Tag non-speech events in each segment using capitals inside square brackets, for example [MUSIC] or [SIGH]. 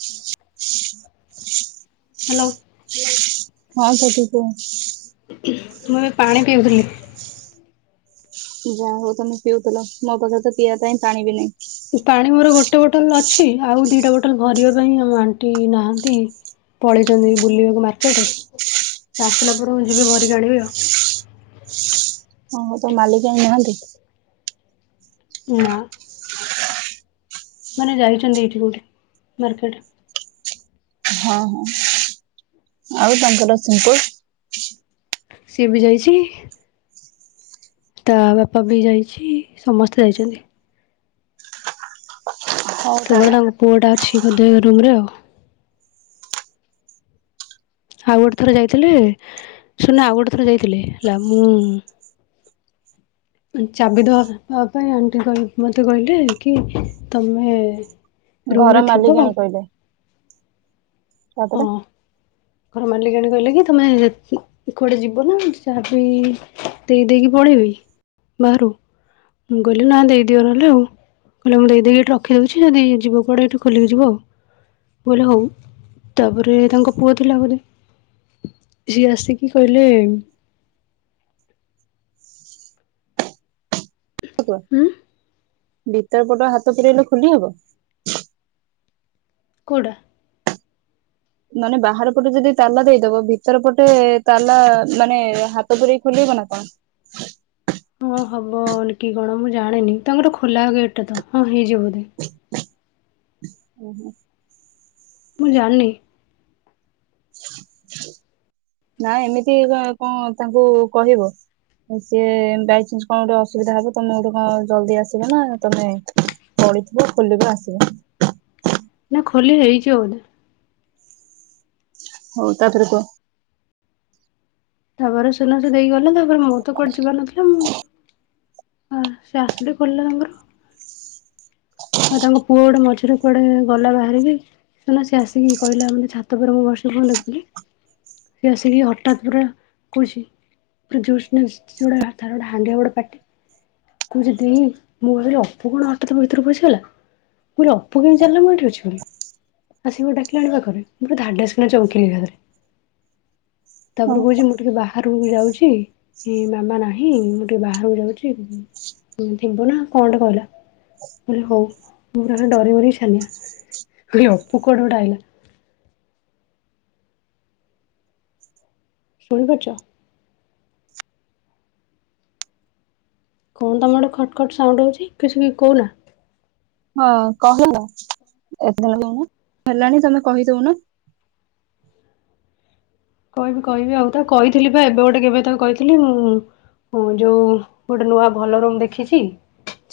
ହୁଁ। ହ୍ୟାଲୋ ହଁ ସେଠି କି। ମୁଁ ଏବେ ପାଣି ପିଉଥିଲି। ଯାହା ହଉ ତମେ ପିଉଥିଲ ମୋ ପାଖରେ ତ ପିଇବା ପାଇଁ ପାଣି ବି ନାହିଁ। ପାଣି ମୋର ଗୋ ଟେ ବୋଟଲ ଅଛି ଆଉ ଦିଟା ବୋଟଲ ଭରିବା ପାଇଁ ଆମ ଆଣ୍ଟି ନାହାନ୍ତି ପଳେଇଛନ୍ତି ବୁଲିବାକୁ ମାର୍କେଟ ସେ ଆସିଲା ପରେ ମୁଁ ଯିବି ଭରିକି ଆଣିବି ଆଉ। ହଁ ତ ମାଲିକଣି ନାହାନ୍ତି। ନା। ମାନେ ଯାଇଛନ୍ତି ଏଠି କଉଠି ମାର୍କେଟ। ହଁ ହଁ ଆଉ ତାଙ୍କର ସିମ୍ପୁ। ସିଏ ବି ଯାଇଛି। ତା ବାପା ବି ଯାଇଛି ସମସ୍ତେ ଯାଇଛନ୍ତି। ହଉ କେତେ ବଡ଼ ତାହେଲେ ତାଙ୍କ ପୁଅ ଟା ଅଛି ବଧେ ରୁମରେ ଆଉ। ଆଉ ଗୋଟେ ଥରେ ଯାଇଥିଲେ ଶୁନା ଆଉ ଗୋଟେ ଥରେ ଯାଇଥିଲେ ହେଲା ମୁଁ ଚାବି ଦବାବା ପାଇଁ ଆଣ୍ଟି ମତେ କହିଲେ କି ତମେ ରୁମରେ ଘର ଥିବ ମାଲିକାଣୀ କହିଲେ ତାପରେ ହଁ ଘର ମାଲିକାଣୀ କହିଲେ କି ତମେ କୁଆଡେ ଯିବ ନା ଚାବି ଦେଇ ଦେଇକି ପଳେଇବି ବାହାରୁ ମୁଁ କହିଲି ନା ଦେଇଦିଅ ନହେଲେ ଆଉ କହିଲେ ମୁଁ ଦେଇ ଦେଇ ଏଠି ରଖିଦଉଛି ଯଦି ଯିବ କୁଆଡେ ଏଇଠି ଖୋଲିକି ଯିବ ଆଉ କହିଲେ ହଉ ତାପରେ ତାଙ୍କ ପୁଅ ତାବୋଲି ସିଏ ଆସିକି କହିଲେ ହୁଁ। ଭିତର ପଟ ହାତ ପୁରେଇଲେ ଖୋଲି ହବ? କୋଉଟା? ମାନେ ବାହାର ପଟେ ଯଦି ତାଲା ଦେଇଦବ ଭିତର ପଟେ ତାଲା ମାନେ ହାତ ପୁରେଇ ଖୋଲିହବ ନା କଣ? ହଁ ହବ ଆଉ ନ କି କଣ ମୁଁ ଜାଣିନି ତାଙ୍କର୍ ଖୋଲା ଗେଟ୍ ତ ହଁ ହେଇଯିବ ବଧେ ଓହୋ। ମୁଁ ଜାଣିନି ନା ଏମିତି କଣ କ ତାଙ୍କୁ କହିବ ସିଏ ବାଇଚନ୍ସ କଣ ଗୋଟେ ଅସୁବିଧା ହବ ତମେ ଗୋଟେ କଣ ଜଲଦି ଆସିବ ନା ତମେ ପଳିଥିବ ଖୋଲିବ ଆସିବ। ନା ଖୋଲି ହେଇଯିବ ବଧେ ହଉ ତାପରେ କୁହ? ତାପରେ ସୁନା ସୁ ଦେଇ ଗଲେ ତ ମୋର ତ କୁଆଡେ ଯିବାର ନଥିଲା ମୁଁ ସେ ଆସିଲେ ଖୋଲିଲା ତାଙ୍କର। ଆଉ ତାଙ୍କ ପୁଅ ଗୋଟେ ମଝିରେ କୁଆଡେ ଗଲା ବାହାରିକି ହେଲା ସେ ଆସିକି କହିଲା ମାନେ ଛାତ ଉପର ମୁଁ ବର୍ଷି ପଇଲକି ସେ ଆସିକି ହଠାତ ପୁରା କହୁଛି ପୁରା ଜୋସ ଗୋଟ ତାର ଗୋଟେ ହାଣ୍ଡିଆ ବଡ଼ ପାଟି କହୁଛି ଦି ମୁଁ ଭାବିଲି ଅପୁ କଣ ହଠାତ ଭିତରୁ ପସି ଲା ମୁଁ କହିଲି ଅପୁ କେମିତି ଜାଣିଲା ମୁଁ ଏଠି ଅଛି ବୋଲି ଆସିକି ମତେ ଡାକିଲାଣି ପାଖରେ ମୁଁ ପୁରା ଧାଡାସ କିଣା ଚମକିିଲି ଏକା ଥରେ। ତାପରେ ହଁ। କହୁଛି ମୁଁ ଟିକେ ବାହା ହରକୁ ଯାଉଛି ମାମା ନାହିଁ ମୁଁ ଟିକେ ବାହାରକୁ ଯାଉଛି ଥିବୁ ନା କଣଟେ କହିଲା। ମୁଁ କହିଲି ହୋଉ ମୁ ପୁରା ଡରିଗଲି ଚ୍ଛାନିଆ [UNINTELLIGIBLE] କହିଲି କୁଆଡୁ ଅଇଲା। ଶୁଣି ପାରୁଛ? କଣ ତମର ଗୋଟେ ଖଟ୍ ଖଟ୍ ସାଉଣ୍ଡ ହଉଛି କିଛି କହୁନା ହଁ କହ [UNINTELLIGIBLE] ହେଲାଣି ତମେ କହିଦୋଉନ। କହିବି କହିବି ଆଉ ତା କହିଥିଲି ବା ଏବେ ଗୋଟେ କେବେ ତାକୁ କହିଥିଲି ମୁଁ ଯୋଉ ଗୋଟେ ନୂଆ ଭଲ ରୁମ୍ ଦେଖିଛି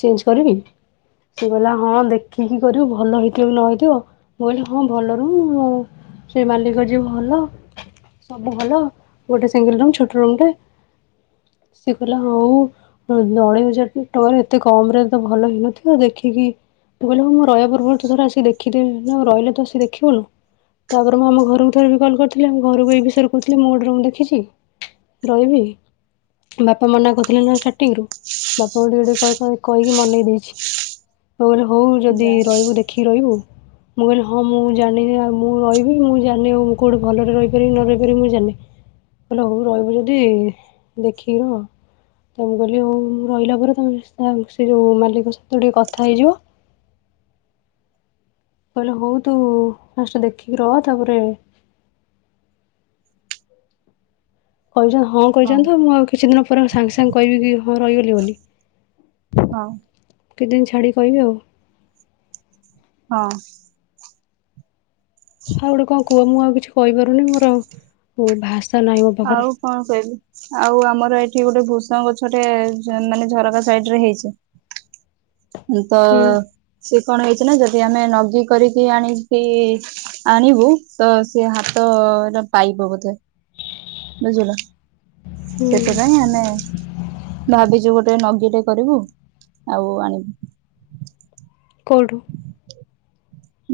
ଚେଞ୍ଜ କରିବି ସେ କହିଲା ହଁ ଦେଖିକି କରିବୁ ଭଲ ହେଇଥିବ କି ନ ହେଇଥିବ ମୁଁ କହିଲି ହଁ ଭଲ ରୁମ୍ ସେ ମାଲିକ ଯେ ଭଲ ସବୁ ଭଲ ଗୋଟେ ସିଙ୍ଗଲ ରୁମ୍ ଛୋଟ ରୁମ୍ ଟା ସେ କହିଲା ହଉ ଅଢ଼େଇ ହଜାର ଟଙ୍କାରେ ଏତେ କମ୍ ରେ ତ ଭଲ ହେଇନଥିବ ଦେଖିକି ମୁଁ କହିଲି ହୋଉ ମୁ ରହିବା ପୂର୍ବରୁ ଗୋଟେ ଥର ଆସିକି ଟିକେ ଦେଖିଦିଏ ମୁ ରହିଲେ ତ ସେ ଦେଖିବନି ତାପରେ ମୁଁ ଘରକୁ ଥରେ ବି କଲ୍ କରିଥିଲି ଆମ ଘରକୁ ଏଇ ମୁଁ ଗୋଟେ ରୁମ୍ ଦେଖିଛି ରହିବି ବାପା ମନା କରିଥିଲେ ଷ୍ଟାର୍ଟିଂରୁ ଏମିତି ଛ ନ କହିକି ମନେଇ ଦେଇଚି। ହଉ ଯଦି ଯା ରହିବୁ ଦେଖିକି ରହିବୁ। ମୁଁ କହିଲି ହଁ ମୁଁ ଜାଣିନି ଆଉ ମୁଁ ରହିବି ମୁଁ ଜାଣିନି ଆଉ କୋଉଠି ଭଲରେ ରହିପାରିବି ନ ରହିବି କହିଲି ମୁ ଜାଣିନି। କହିଲେ ହୋଉ ରହିବୁ ଯଦି ଦେଖିକି ରହ। ତାପରେ ମୁ କହିଲି ହୋଉ ମୁ ରହିଲାପରେ ତମେ ତ ସେ ମାଲିକସହିତ ଟିକେ କଥା ହେଇଯିବ। କହିଲେ ହୋଉ ତୁ ଫାଷ୍ଟ ଦେଖିକି ରହ। କହିଛନ୍ତି ହଁ କହିଛନ୍ତି ତ ମୁଁ ଆଉ କିଛି ଦିନ ପରେ ସାଙ୍ଗେ ସାଙ୍ଗେ କହିବି କି ହଁ ରହିଗଲି ବୋଲି। ହଁ କେତେଦିନ ଛାଡ଼ିକି କହିବି ଆଉ। ବାସ୍ ଆଉ ଗୋଟେ କଣ କୁହ ମୁଁ ଆଉ କିଛି କହିପାରୁନି ମୋର ଭାଷା ନାହିଁ ମୋ ପାଖରେ। ଆଉ କଣ କହିବି ଆଉ ଆମର ଏଇଠି ଗୋ ଭୃଷଙ୍ଗ ଗଛଟେ ମାନେ ଝରକା ସାଇଟ୍ ରେ ହେଇଛି। ତ ହୁଁ ସେ କଣ ହେଇଛି ନା ଯଦି ଆମେ ନଗି କରିକି ଆଣିକି ଆଣିବୁ ତ ସେ ହାତରେ ପାଇବ ବୋଧେ ବୁଝିଲ। ସେଥି ପାଇଁ ଆମେ ଭାବିଛୁ ଗୋଟେ ନଗିଟେ କରିବୁ ଆଉ ଆଣିବୁ। କୋଉଠୁ?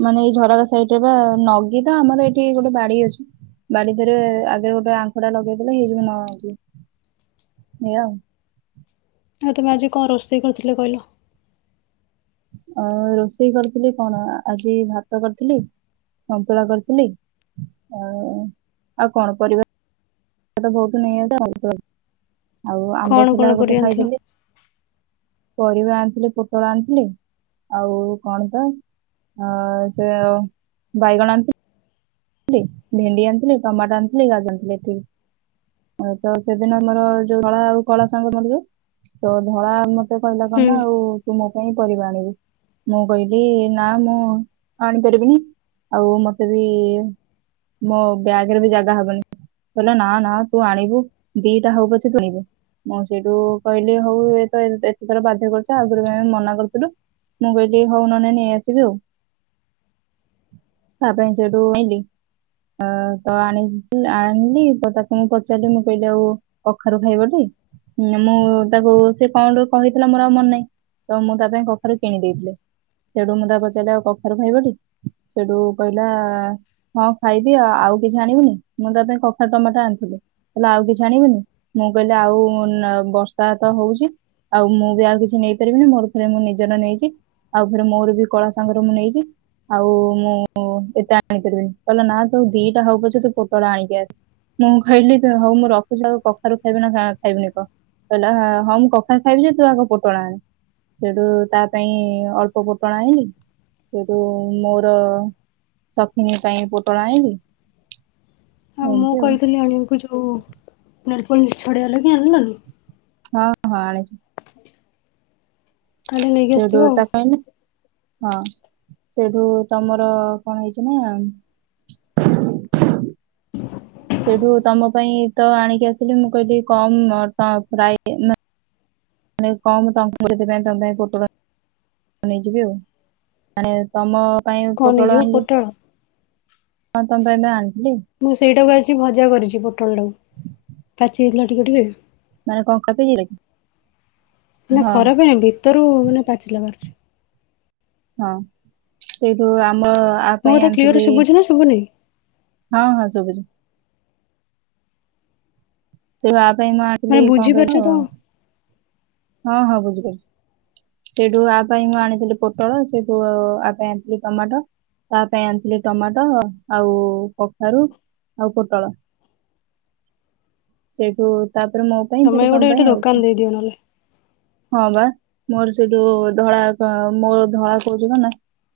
ମାନେ ଏଇ ଝରକା ସାଇଟ୍ ରେ ବା ନଗି ତ ଆମର ଏଠି ବାଡ଼ି ଅଛି ବାଡ଼ି ଦେହେରେ ଆଗରେ ଗୋଟେ ଆଙ୍କୁଢା ଲଗେଇ ଦେଲେ ହେଇଯିବ ନଗି ଏଇଆ ଆଉ। ଆଉ ତମେ ଆଜି କଣ ରୋଷେଇ କରିଥିଲ କହିଲ? ଅ ରୋଷେଇ କରିଥିଲି କଣ ଆଜି ଭାତ କରିଥିଲି ସନ୍ତୁଳା କରିଥିଲି ଆ ଆଉ କଣ ପରିବା ପରିବା ତ ବହୁତ ନେଇ ଆଉ ଆମ୍ବ କଣ କଣ ଥିଲା ଗୋଟେ ପରିବା ଆଣିଥିଲ? ଖାଇଦେଲି। ପରିବା ଆଣିଥିଲି ପୋଟଳ ଆଣିଥିଲି ଆଉ କଣ ତ ଅ ସେ ବାଇଗଣ ଆଣିଥି ଭେଣ୍ଡି ଆଣିଥିଲି ଟମାଟୋ ଆଣିଥିଲି ଗାଜର ଆଣିଥିଲି ଏତିକି ତ ସେଦିନ ଆମର ଯୋଉ ଧଳା ଆଉ କଳା ସାଙ୍ଗ ମୋର ଯୋଉ ତ ଧଳା ମ ସେ କହିଲା କ ହୁଁ ନା ଆଉ ତୁ ମୋ ପାଇଁ ପରିବା ଆଣିବୁ ମୁଁ କହିଲି ନା ମୁଁ ଆଣିପାରିବିନି ଆଉ ମତେ ବି ମୋ ବ୍ୟାଗରେ ବି ଜାଗା ହବନି କହିଲା ନା ନା ତୁ ଆଣିବୁ ଦିଟା ହଉ ପଛେ ତୁ ଆଣିବୁ ମୁଁ ସେଇଠୁ କହିଲି ହଉ ଏ ତ ଏତେ ଥର ବାଧ୍ୟ କରୁଛି ଆଗୁରୁ ଆମେ ମନା କରିଥିଲୁ ମୁଁ କହିଲି ହଉ ନହେଲେ ନେଇ ଆସିବି ଆଉ ତା ପାଇଁ ସେଇଠୁ ଆଇଁଲି। ଅ ତ ଆଣି ଆଣିଲି ତ ତାକୁ ମୁଁ ପଚାରିଲି ମୁଁ କହିଲି ଆଉ କଖାରୁ ଖାଇବଟି ମୁଁ ତାକୁ ସେ କଣ କହିଥିଲା ମୋର ଆଉ ମନ ନାହିଁ ତ ମୁଁ ତା ପାଇଁ କଖାରୁ କିଣି ଦେଇଥିଲି ସେଠୁ ମୁଁ ତାକୁ ପଚାରିଲି ଆଉ କଖାରୁ ଖାଇବଟି ସେଠୁ କହିଲା ହଁ ଖାଇବି ଆ ଆଉ କିଛି ଆଣିବୁନି ମୁଁ ତା ପାଇଁ କଖାରୁ ଟମାଟୋ ଆଣିଥିଲି କହିଲା ଆଉ କିଛି ଆଣିବୁନୁ ମୁଁ କହିଲି ଆଉ ଆ ବର୍ଷା ତ ହଉଛି ଆଉ ମୁଁ ବି ଆଉ କିଛି ନେଇପାରିବିନି ମୋର ଫେରେ ମୁଁ ନିଜର ନେଇଛି ଆଉ ଫେରେ ମୋର ବି କଳା ସାଙ୍ଗର ମୁଁ ନେଇଛି ଆଉ ମୁଁ ଏତେ ଆଣିପାରିବିନି। କହିଲା ନା ତୁ ଦିଟା ହଉ ପଛେ ତୁ ପୋଟଳ ଆଣିକି ଆସେ ମୁଁ କହିଲି ତୁ ହଉ ମୁଁ ରଖୁଛି ଆଉ କଖାରୁ ଖାଇବୁ ନା ଖାଇବୁନି କହ କହିଲା ହଁ ମୁଁ କଖାରୁ ଖାଇବି ଯେ ତୁ ଆଗ ପୋଟଳ ଆଣେ ସେଉଠୁ ତା ପାଇଁ ଅଳ୍ପ ପୋଟଳ ଆଇଁଲି ସେଉଠୁ ମୋର ସପିଙ୍ଗ୍ ପାଇଁ ପୋଟଳ ଆଇଁଲି। ଆଉ ମୁଁ କହିଥିଲି ଅଣିବାକୁ ଯୋଉ ନେଲ୍ ପୋଲିସ୍ ଚଢ଼େଇଆ ଲାଗି ଆଣିଲନି? ହଁ ହଁ ଆଣିଛି। କାଲି ନେଇକି ସେଇଠୁ ଆସିଥିବ ଆଉ। ତାକୁ ଆଣିଲି ହଁ ସେଉଠୁ ତମର କଣ ହେଇଛି ନା ସେଉଠୁ ତମ ପାଇଁ ତ ଆଣିକି ଆସିଲି ମୁଁ କହିଲି କମ୍ ଫ୍ରାଇ ମାନେ କମ୍ ଟଙ୍କାରେ ସେଥିପାଇଁ ତମ ପାଇଁ ପୋଟଳ ନେଇଯିବି ଆଉ ମାନେ ତମ ପାଇଁ କଣ ନେଇଯିବ ଆଣିଲି ପୋଟଳ। ହଁ ତମ ପାଇଁ ଆ ମୁଁ ସେଇଟାକୁ ଆଜି ଭଜା କରିଛି ପୋଟଳ ଟାକୁ। ପାଚି ଯାଇଥିଲା ଟିକେ ଟିକେ ମାନେ କଙ୍କା ପିସ୍ ନା ହଁ ଖରାପ ହେଇନି ଭିତରୁ ମାନେ ପାଚିଲା ବାହାରୁଛି। ହଁ ସେଇଠୁ ଆ ଆମ ମୋ ପାଇଁ କଥା ଆଣିଥିଲି କ୍ଲିୟର ଶୁଭୁଛି ନା ଶୁଭୁନି? ହଁ ହଁ ସୁଭୁଛି। ସେ ଆ ମୋ ପାଇଁ ମୁଁ ମାନେ ଆଣିଥିଲି କଣ ବୁଝିପାରୁଛ କହିଲ ତ ହଁ ହଁ ବୁଝିପାରୁଛି ସେଇଠୁ ଆ ପାଇଁ ମୁଁ ଆଣିଥିଲି ପୋଟଳ ସେଇଠୁ ଆ ପାଇଁ ଆଣିଥିଲି ଟମାଟ ତା ପାଇଁ ଆଣିଥିଲି ଟମାଟୋ ଆଉ କଖାରୁ ଆଉ ପୋଟଳ ସେଇଠୁ ତାପରେ ମୋ ପାଇଁ ତମେ ତାପରେ ତମ ଗୋଟେ ପାଇଁ ଏଇଠି ଆଉ ଦୋକାନ ଦେଇଦିଅ ନହେଲେ। ହଁ ପା ମୋର ସେଇଠୁ ଧଳା କ ମୋର ଧଳା କହୁଛି କଣ ନା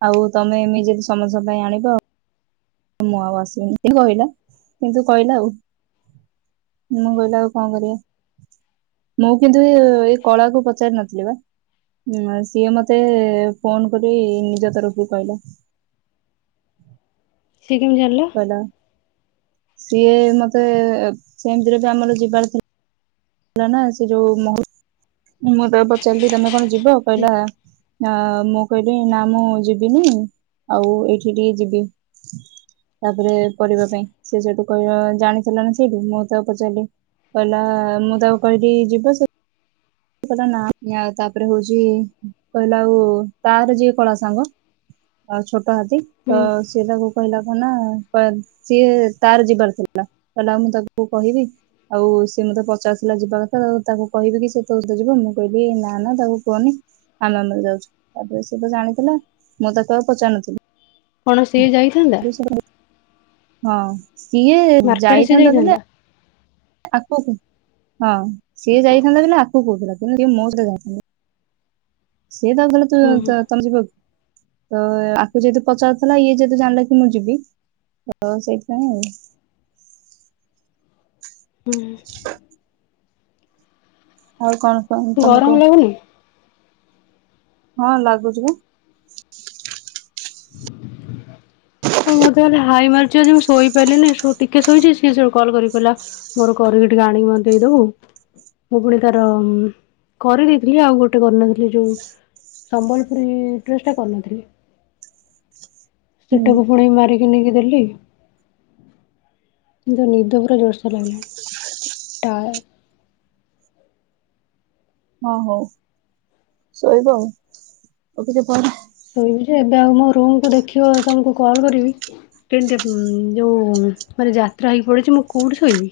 ଆଉ ତମେ ଏମିତି ସମସ୍ତଙ୍କ ପାଇଁ ଆଣିବ ଆଉ ମୁଁ ଆଉ ଆସିବିିନି କହିଲା କିନ୍ତୁ କହିଲା ଆଉ। ମୁଁ କହିଲି ଆଉ କଣ କରିବା। ମୁଁ କିନ୍ତୁ ଏ ଏ କଳାକୁ ପଚାରି ନଥିଲି ପା। ସିଏ ମତେ ଫୋନ କରି ନିଜ ତରଫରୁ କହିଲା। ସେ କେମିତି ଜାଣିଲା? କହିଲା ସିଏ ମତେ ସେମିତିରେ ବି ଆମର ଯିବାର ଥିଲା ହେଲା ନା ସେ ଯୋଉ ମହ ମୁଁ ତ ପଚାରିଲି ତମେ କଣ ଯିବ? କହିଲା ଆ ମୁଁ କହିଲି ନା ମୁଁ ଯିବିନି ଆଉ ଏଇଠି ଟିକେ ଯିବି। ତାପରେ ପରିବା ପାଇଁ ସେ ସେଇଠୁ କହିଲା ଜାଣିଥିଲା ନା ସେଇଠୁ ମୁଁ ତାକୁ ପଚାରିଲି କହିଲା ମୁଁ ମୁଁ ତାକୁ କହିଲି ଯିବା ସେ କହିଲା ନା ତାପରେ ହଉଛି କହିଲା ଆଉ ତାର ଯିଏ କଳା ସାଙ୍ଗ ଛୋଟ ହାତୀ ହୁଁ ତ ସିଏ ତାକୁ କହିଲା କହ ନା ସିଏ ତାର ଯିବାର ଥିଲା। କହିଲା ମୁଁ ତାକୁ କହିବି ଆଉ ସିଏ ମତେ ପଚାରିଥିଲା ଯିବା କଥା ତାକୁ କହିବି କି ସେ ତୋ ସହିତ ଯିବ। ମୁଁ କହିଲି ନା ନା ତାକୁ କୁହନି ଆମେ ଆମର ଯାଉଛୁ। ତାପରେ ସିଏ ତ ଜାଣିଥିଲା ମୁଁ ତାକୁ ଆଉ ପଚାରୁନଥିଲି। କଣ ସି ସିଏ ଯାଇଥାନ୍ତା? ହଁ। ସିଏ ମାର୍କେଟ ସିଏ ଯାଇଥାନ୍ତା ବୋଇଲେ ଆଗକୁ? ହଁ ସିଏ ଯାଇଥାନ୍ତା ବୋଇଲେ ଆକୁ କହୁଥିଲା କିନ୍ତୁ ସେ ମୋ ସହ ଯାଇଥିଲା। ସିଏ ତାକୁ କହିଲା ହୁଁ ତୁ- ହୁଁ ତୁ- ତମେ ଯିବକି? ତ ଆକୁ ଯେହେତୁ ପଚାରୁଥିଲା ଇଏ ଯେହେତୁ ଜାଣିଲା କି ମୁଁ ଯିବି। ତ ସେଇଥିପାଇଁ ଆଉ। ଆଉ କଣ? କଣ ତମେ ଗରମ କୁହ ଲାଗୁନି? ହଁ ଲାଗୁଛି ବା। ମତେ ଖାଲି ହାଇ ମାରୁଛି ଆଜି ମୁଁ ଶୋଇପାରିଲିନି ସେ ଟିକେ ଶୋଇଛି। ସିଏ ସୋଉଟୁ କଲ୍ କରି କହିଲା ମୋର କରିକି ଟିକେ ଆଣିକି ମତେ ଦେଇଦବୁ। ମୁଁ ପୁଣି ତାର କରିଦେଇଥିଲି ଆଉ ଗୋଟେ କରିନଥିଲି ଯୋଉ ସମ୍ବଲପୁରୀ ଡ୍ରେସ୍ ଟା କରିନଥିଲି। ହୁଁ ଟାକୁ ପୁଣି ମାରି କଣିକି ଦେଲି। କିନ୍ତୁ ନିଦ ପୁରା ଜୋରସୋର୍ ଲାଗିଲାଣି ଟାୟ। ହଁ ହଉ ଶୋଇବ ଆଉ [UNINTELLIGIBLE] ଶୋଇବି ଯେ ଏବେ ଆଉ ଯୋଉ ମୋ ରୁମକୁ ଦେଖିବ ତମକୁ କଲ୍ କରିବି କେନ୍ତି ଯୋଉ ମାନେ ଯାତ୍ରା ହେଇକି ପଡିଛି। ମୁଁ କୋଉଠି ଶୋଇବି?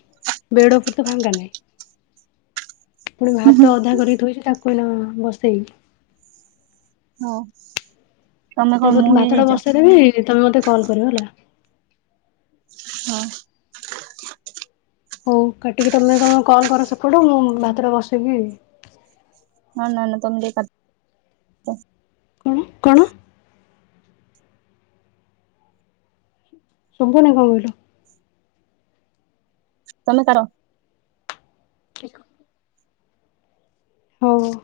ବେଡ଼ ଉପରେତ ଫାଙ୍କା ନାହିଁ। ପୁଣି ଭାତ ଅଧା କରିକି ଥୋଇଚି ତାକୁ ଏଇନା ବସେଇବି। ହଁ ତମେ କଣ ମୁଁ ତାପରେ ଭାତଟା ହେଇଯାଇଛ ବସେଇଦେବି ତମେ ମତେ କଲ୍ କରିବ ହେଲା। ହଁ । ହଉ କାଟିକି ତମେ ତମ କଲ କର ସେପଟୁ ମୁଁ ଭାତଟା ବସେଇକି ହଁ ନାଁ ନାଁ ତମେ ଯାଇ [UNINTELLIGIBLE] କଣ କଣ? ଶୁଭୁନେଇ କଅଁ କଇଲ? ତମେ ତାର ଲେଖ। ହଉ ହଉ।